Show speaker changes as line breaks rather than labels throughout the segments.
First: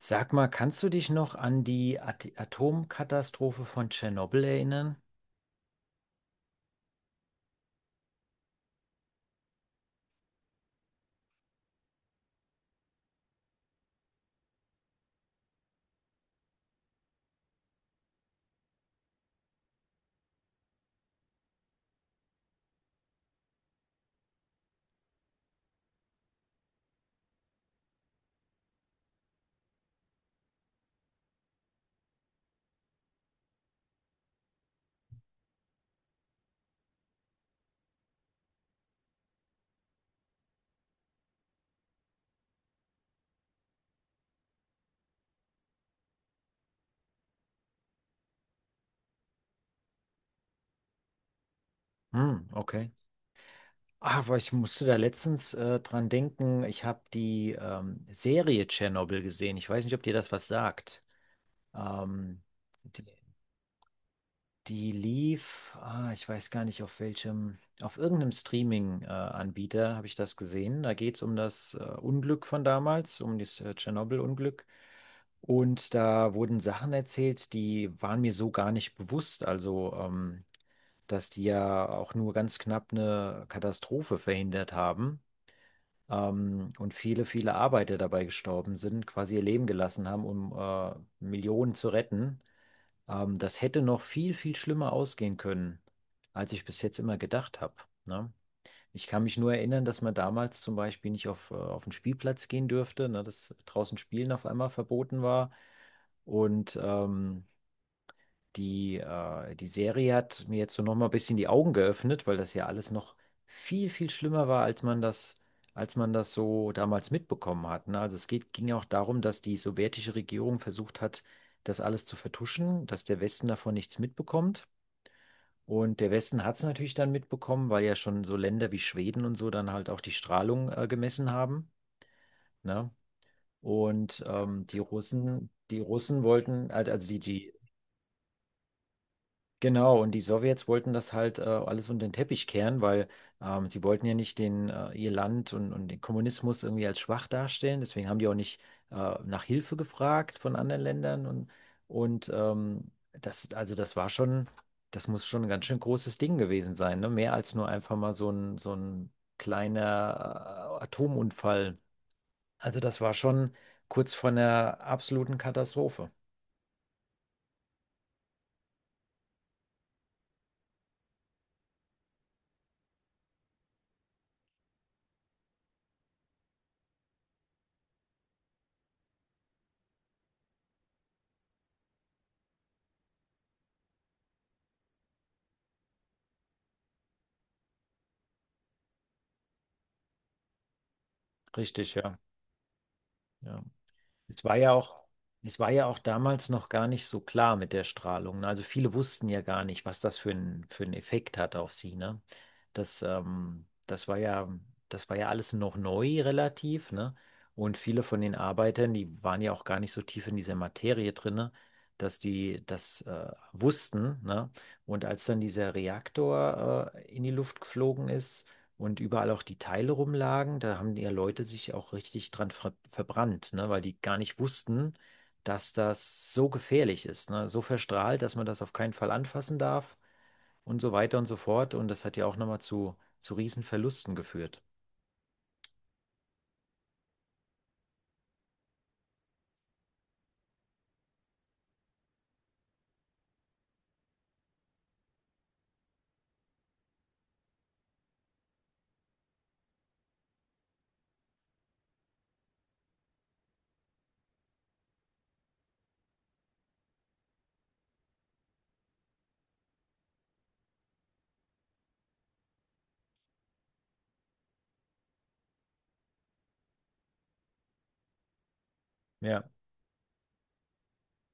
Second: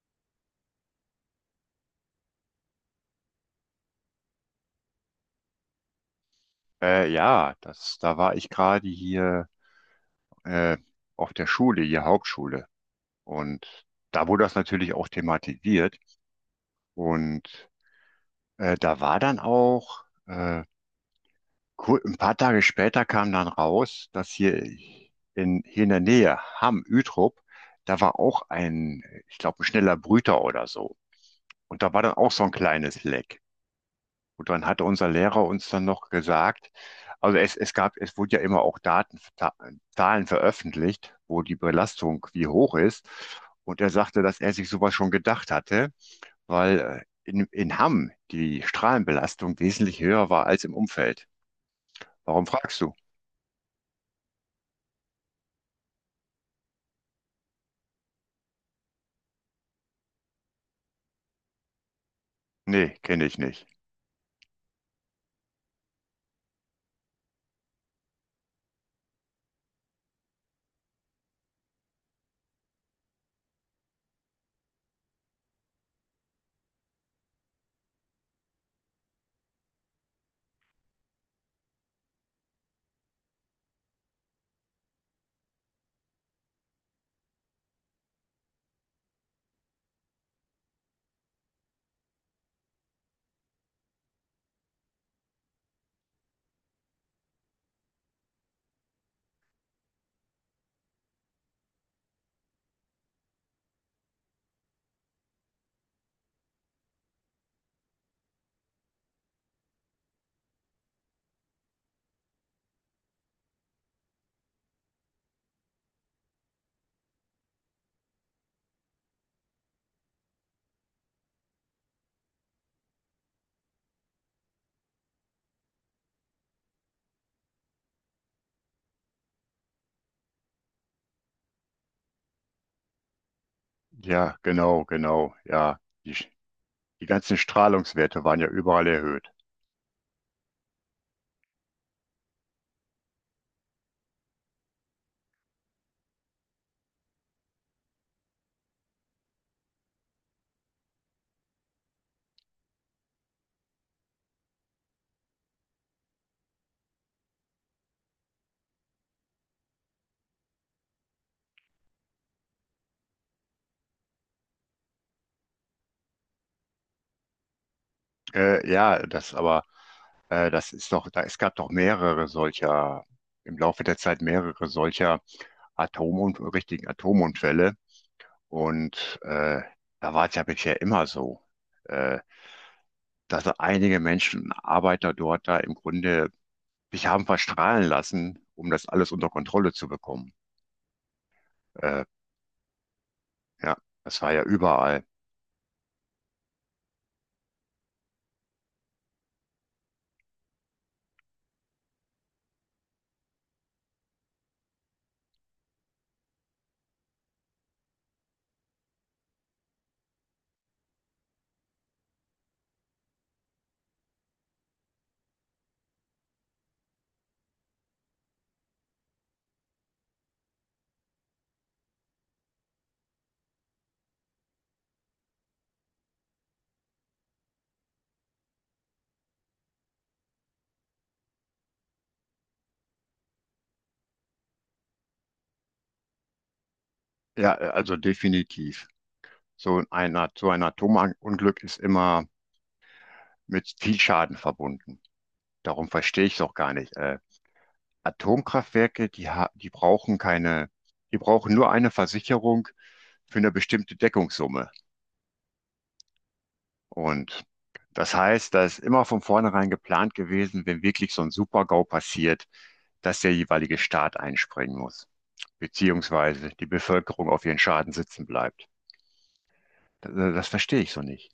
Sag mal, kannst du dich noch an die At Atomkatastrophe von Tschernobyl erinnern?
Ja, das, da war ich gerade hier äh, auf der Schule, hier Hauptschule. Und da wurde das natürlich auch thematisiert. Und da war dann auch, ein paar Tage später kam dann raus, dass hier in, hier in der Nähe, Hamm, Utrop, da war auch ein, ich glaube, ein schneller Brüter oder so. Und da war dann auch so ein kleines Leck. Und dann hatte unser Lehrer uns dann noch gesagt, also es gab, es wurde ja immer auch Daten, Zahlen veröffentlicht, wo die Belastung wie hoch ist. Und er sagte, dass er sich sowas schon gedacht hatte, weil in Hamm die Strahlenbelastung wesentlich höher war als im Umfeld. Warum
Hm,
fragst
okay.
du?
Ah, weil ich musste da letztens dran denken, ich habe die Serie Tschernobyl gesehen. Ich weiß nicht, ob dir das was sagt. Ähm,
Nee,
die,
kenne ich nicht.
Die lief, ich weiß gar nicht auf welchem, auf irgendeinem Streaming-Anbieter habe ich das gesehen. Da geht es um das Unglück von damals, um das Tschernobyl-Unglück. Und da wurden Sachen erzählt, die waren mir so gar nicht bewusst. Also, dass die ja auch nur ganz knapp eine Katastrophe verhindert haben. Und viele Arbeiter dabei gestorben sind, quasi ihr Leben gelassen haben, um Millionen zu retten. Das hätte noch viel, viel schlimmer ausgehen können, als ich bis jetzt immer gedacht habe. Ne? Ich kann mich nur erinnern, dass man damals zum Beispiel nicht auf, auf den Spielplatz gehen dürfte, ne? Dass draußen Spielen auf einmal verboten war. Und die Serie hat mir jetzt so nochmal ein bisschen die Augen geöffnet, weil das ja alles noch viel, viel schlimmer war, als man das so damals mitbekommen hat. Ne? Ging ja auch darum, dass die sowjetische Regierung versucht hat, das alles zu vertuschen, dass der Westen davon nichts mitbekommt. Und der Westen hat es natürlich dann mitbekommen, weil ja schon so Länder wie Schweden und so dann halt auch die Strahlung, gemessen haben. Ne? Und
Ja,
die
genau, genau,
Russen,
ja.
die
Die,
Russen wollten,
die
also die,
ganzen
die
Strahlungswerte waren ja überall erhöht.
Genau, und die Sowjets wollten das halt alles unter den Teppich kehren, weil sie wollten ja nicht ihr Land und den Kommunismus irgendwie als schwach darstellen. Deswegen haben die auch nicht nach Hilfe gefragt von anderen Ländern. Und ähm, also das war schon, das muss schon ein ganz schön großes Ding gewesen sein, ne? Mehr als nur einfach mal so ein kleiner Atomunfall. Also das war schon kurz vor einer absoluten Katastrophe.
Ja, das aber. Das ist doch, da, es gab doch mehrere im Laufe der Zeit mehrere solcher Atom richtigen Atomunfälle. Und da war es ja bisher immer so, äh, dass einige Menschen, Arbeiter dort da im Grunde sich haben verstrahlen lassen, um das alles unter Kontrolle zu bekommen.
Richtig,
Äh,
ja. Ja.
ja, das war ja
Es war ja auch,
überall.
Es war ja auch damals noch gar nicht so klar mit der Strahlung. Ne? Also viele wussten ja gar nicht, was das für einen Effekt hat auf sie, ne? Das, ähm, das war ja, Das war ja alles noch neu relativ, ne? Und viele von den Arbeitern, die waren ja auch gar nicht so tief in dieser Materie drinne, dass die das wussten, ne? Und als dann dieser Reaktor in die Luft geflogen ist, und überall auch die Teile rumlagen. Da haben ja Leute sich auch richtig dran verbrannt, ne? Weil die gar nicht wussten, dass das so gefährlich ist, ne? So verstrahlt, dass man das auf keinen Fall anfassen darf und so weiter und so fort. Und das hat ja auch nochmal zu Riesenverlusten geführt.
Ja, also definitiv. So ein, At- so ein Atomunglück ist immer mit viel Schaden verbunden. Darum verstehe ich es auch gar nicht. Atomkraftwerke, die brauchen keine, die brauchen nur eine Versicherung für eine bestimmte Deckungssumme. Und das heißt, da ist immer von vornherein geplant gewesen, wenn wirklich so ein Super-GAU passiert, dass der jeweilige Staat einspringen muss, beziehungsweise die Bevölkerung auf ihren Schaden sitzen bleibt.
Ja,
Das verstehe ich so nicht.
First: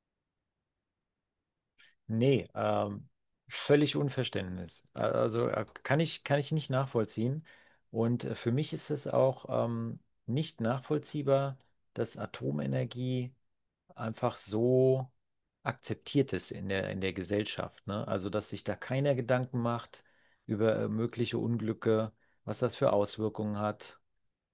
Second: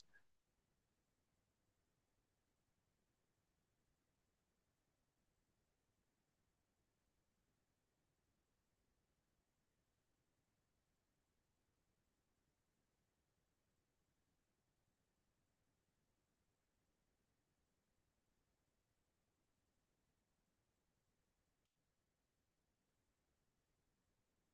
nee, völlig Unverständnis. Also kann ich nicht nachvollziehen. Und für mich ist es auch nicht nachvollziehbar, dass Atomenergie einfach so akzeptiert ist in der Gesellschaft, ne? Also, dass sich da keiner Gedanken macht über mögliche Unglücke, was das für Auswirkungen hat,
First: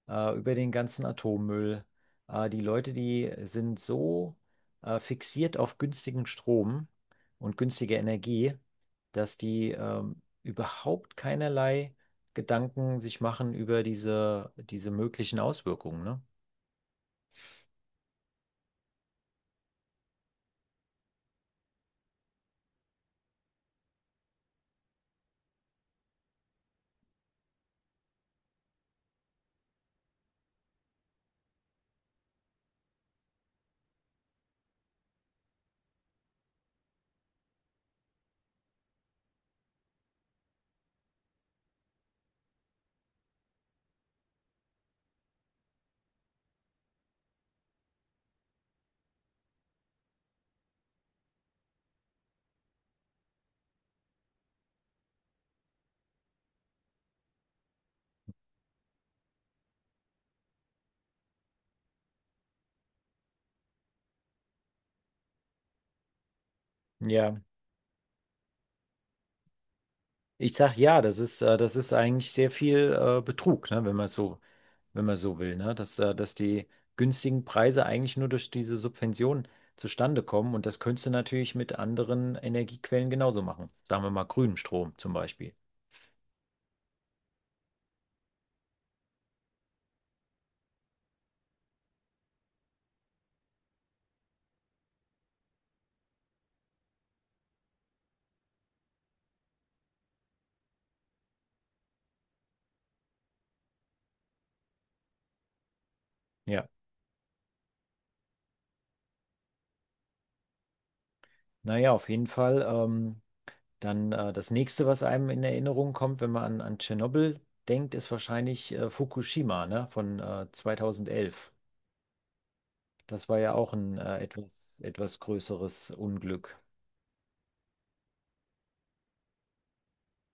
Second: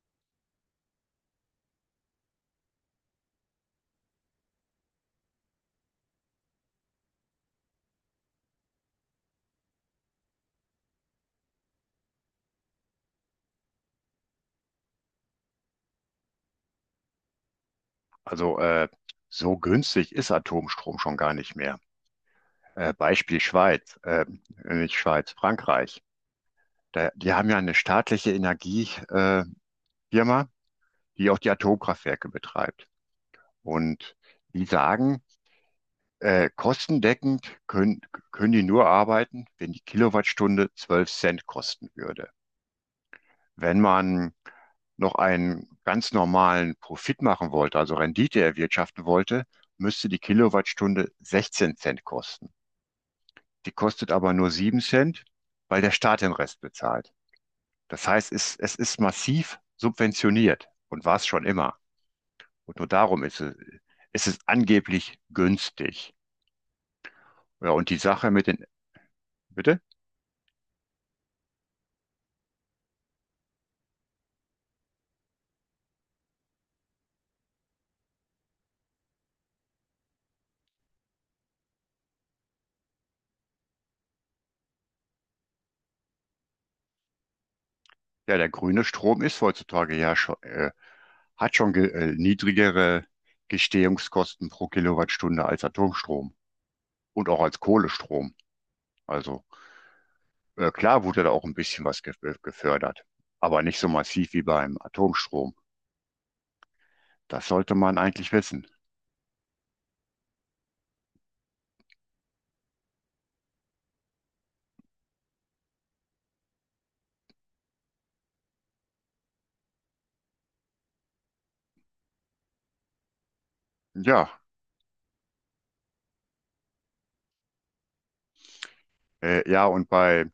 über den ganzen Atommüll. Die Leute, die sind so fixiert auf günstigen Strom und günstige Energie, dass die überhaupt keinerlei Gedanken sich machen über diese möglichen Auswirkungen, ne?
Also so günstig ist Atomstrom schon gar nicht mehr. Beispiel Schweiz, nicht Schweiz, Frankreich. Da, die haben ja eine staatliche Energie, äh, Firma, die auch die Atomkraftwerke betreibt. Und die sagen, kostendeckend können die nur arbeiten, wenn die Kilowattstunde 12 Cent kosten würde. Wenn man noch einen ganz normalen Profit machen wollte, also Rendite erwirtschaften wollte, müsste die Kilowattstunde 16 Cent kosten. Die kostet aber nur 7 Cent, weil der Staat den Rest bezahlt. Das heißt, es ist massiv subventioniert und war es schon immer. Und nur darum ist es angeblich günstig.
Ja.
Ja, und die Sache mit den, bitte?
Ich sag ja, das ist eigentlich sehr viel Betrug, ne, wenn man so will, ne? Dass die günstigen Preise eigentlich nur durch diese Subvention zustande kommen und das könntest du natürlich mit anderen Energiequellen genauso machen. Sagen wir mal grünem Strom zum Beispiel.
Ja, der grüne Strom ist heutzutage ja schon, hat schon ge niedrigere Gestehungskosten pro Kilowattstunde als Atomstrom und auch als Kohlestrom. Also klar wurde da auch ein bisschen was ge gefördert, aber nicht so massiv wie beim Atomstrom.
Ja.
Das sollte man eigentlich wissen.
Naja, auf jeden Fall. Dann das nächste, was einem in Erinnerung kommt, wenn man an Tschernobyl denkt, ist wahrscheinlich Fukushima, ne? Von 2011. Das war ja auch ein
Ja,
etwas größeres Unglück.
ja, und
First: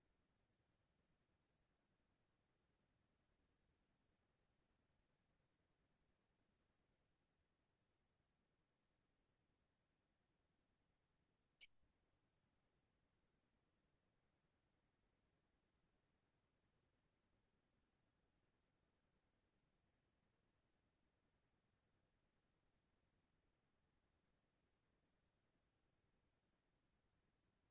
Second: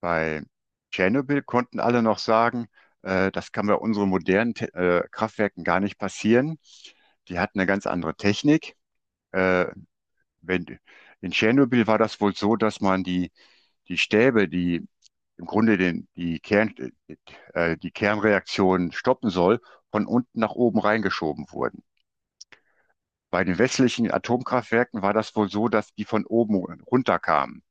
bei Tschernobyl konnten alle noch sagen, das kann bei unseren modernen Te Kraftwerken gar nicht passieren. Die hatten eine ganz andere Technik. Äh, wenn, In Tschernobyl war das wohl so, dass man die Stäbe, die im Grunde die die Kernreaktion stoppen soll, von unten nach oben reingeschoben wurden. Bei den westlichen Atomkraftwerken war das wohl so, dass die von oben runterkamen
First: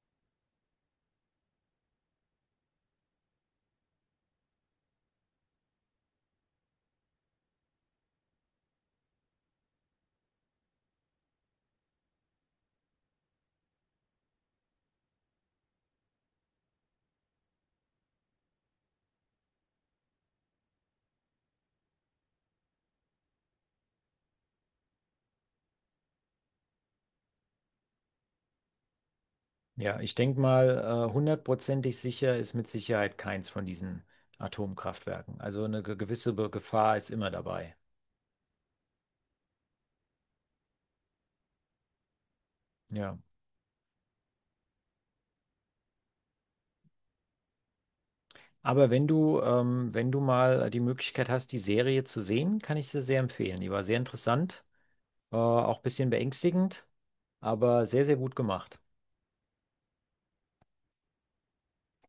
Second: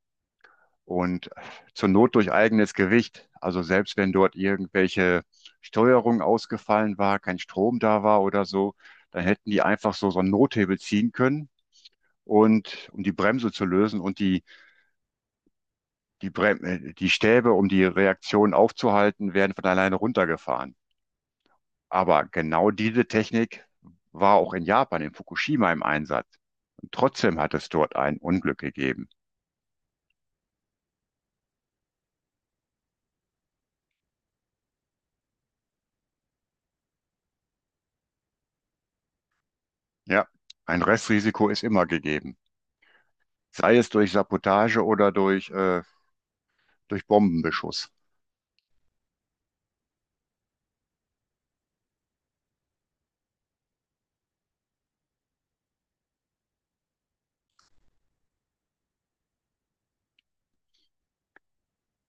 und zur Not durch eigenes Gewicht. Also selbst wenn dort irgendwelche Steuerung ausgefallen war, kein Strom da war oder so, dann hätten die einfach so einen Nothebel ziehen können und um die Bremse zu lösen und die Stäbe, um die Reaktion aufzuhalten, werden von alleine runtergefahren. Aber genau diese Technik war auch in Japan, in Fukushima im Einsatz. Und trotzdem hat es dort ein Unglück gegeben.
Ja, ich denke mal, hundertprozentig sicher ist mit Sicherheit keins von diesen Atomkraftwerken. Also eine gewisse Gefahr ist immer dabei.
Ja, ein Restrisiko ist immer gegeben.
Ja.
Sei es durch Sabotage oder durch Bombenbeschuss.
Aber wenn du, wenn du mal die Möglichkeit hast, die Serie zu sehen, kann ich sie sehr empfehlen. Die war sehr interessant, auch ein bisschen beängstigend, aber sehr, sehr gut gemacht.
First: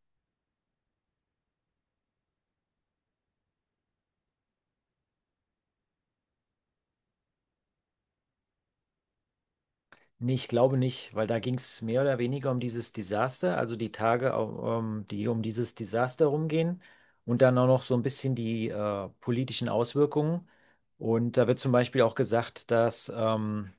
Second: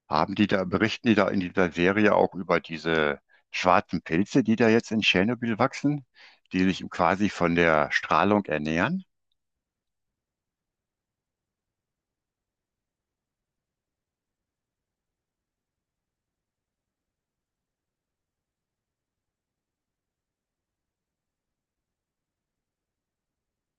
Haben die da, berichten die da in dieser Serie auch über diese schwarzen Pilze, die da jetzt in Tschernobyl wachsen, die sich quasi von der Strahlung ernähren?
Nee, ich glaube nicht, weil da ging es mehr oder weniger um dieses Desaster, also die Tage, die um dieses Desaster rumgehen und dann auch noch so ein bisschen die politischen Auswirkungen. Und da wird zum Beispiel auch gesagt,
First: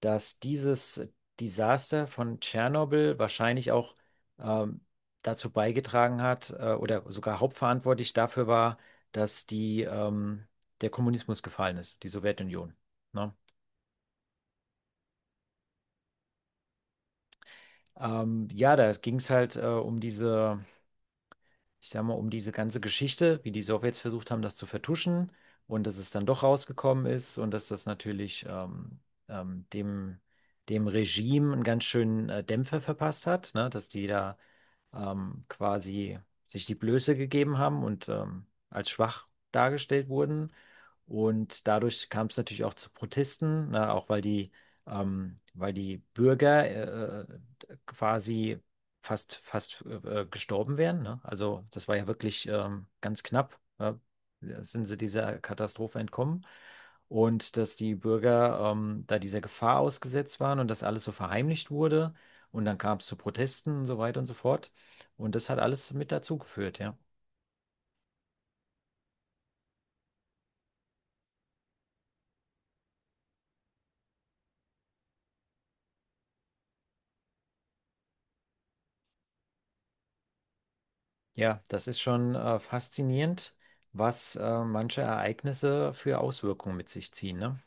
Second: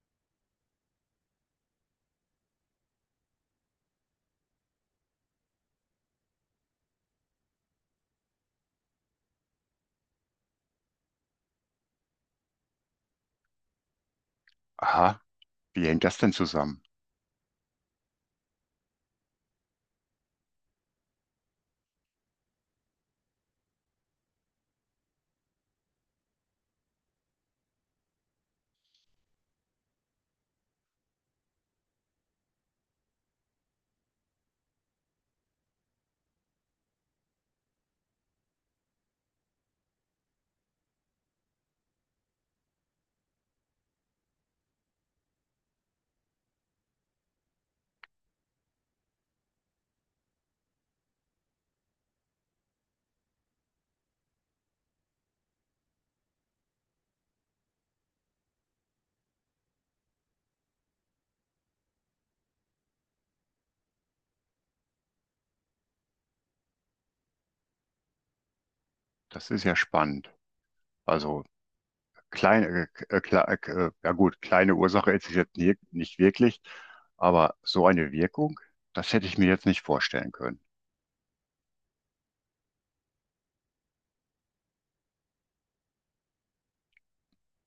dass dieses Desaster von Tschernobyl wahrscheinlich auch ähm, dazu beigetragen hat oder sogar hauptverantwortlich dafür war, dass der Kommunismus gefallen ist, die Sowjetunion. Ne?
Aha, wie hängt das denn zusammen?
Ja, da ging es halt ich sag mal, um diese ganze Geschichte, wie die Sowjets versucht haben, das zu vertuschen und dass es dann doch rausgekommen ist und dass das natürlich ähm, dem, dem Regime einen ganz schönen Dämpfer verpasst hat, ne? Dass die da quasi sich die Blöße gegeben haben und als schwach dargestellt wurden. Und dadurch kam es natürlich auch zu Protesten, ne, weil die Bürger quasi fast gestorben wären. Ne? Also das war ja wirklich ganz knapp, ne? Sind sie dieser Katastrophe entkommen. Und dass die Bürger da dieser Gefahr ausgesetzt waren und das alles so verheimlicht wurde. Und dann kam es zu Protesten und so weiter und so fort. Und das hat alles mit dazu geführt, ja.
Das ist ja spannend. Also ja gut, kleine Ursache ist es jetzt nicht wirklich, aber so eine Wirkung, das hätte ich mir jetzt nicht vorstellen können.
Ja, das ist schon faszinierend, was manche Ereignisse für Auswirkungen mit sich ziehen, ne?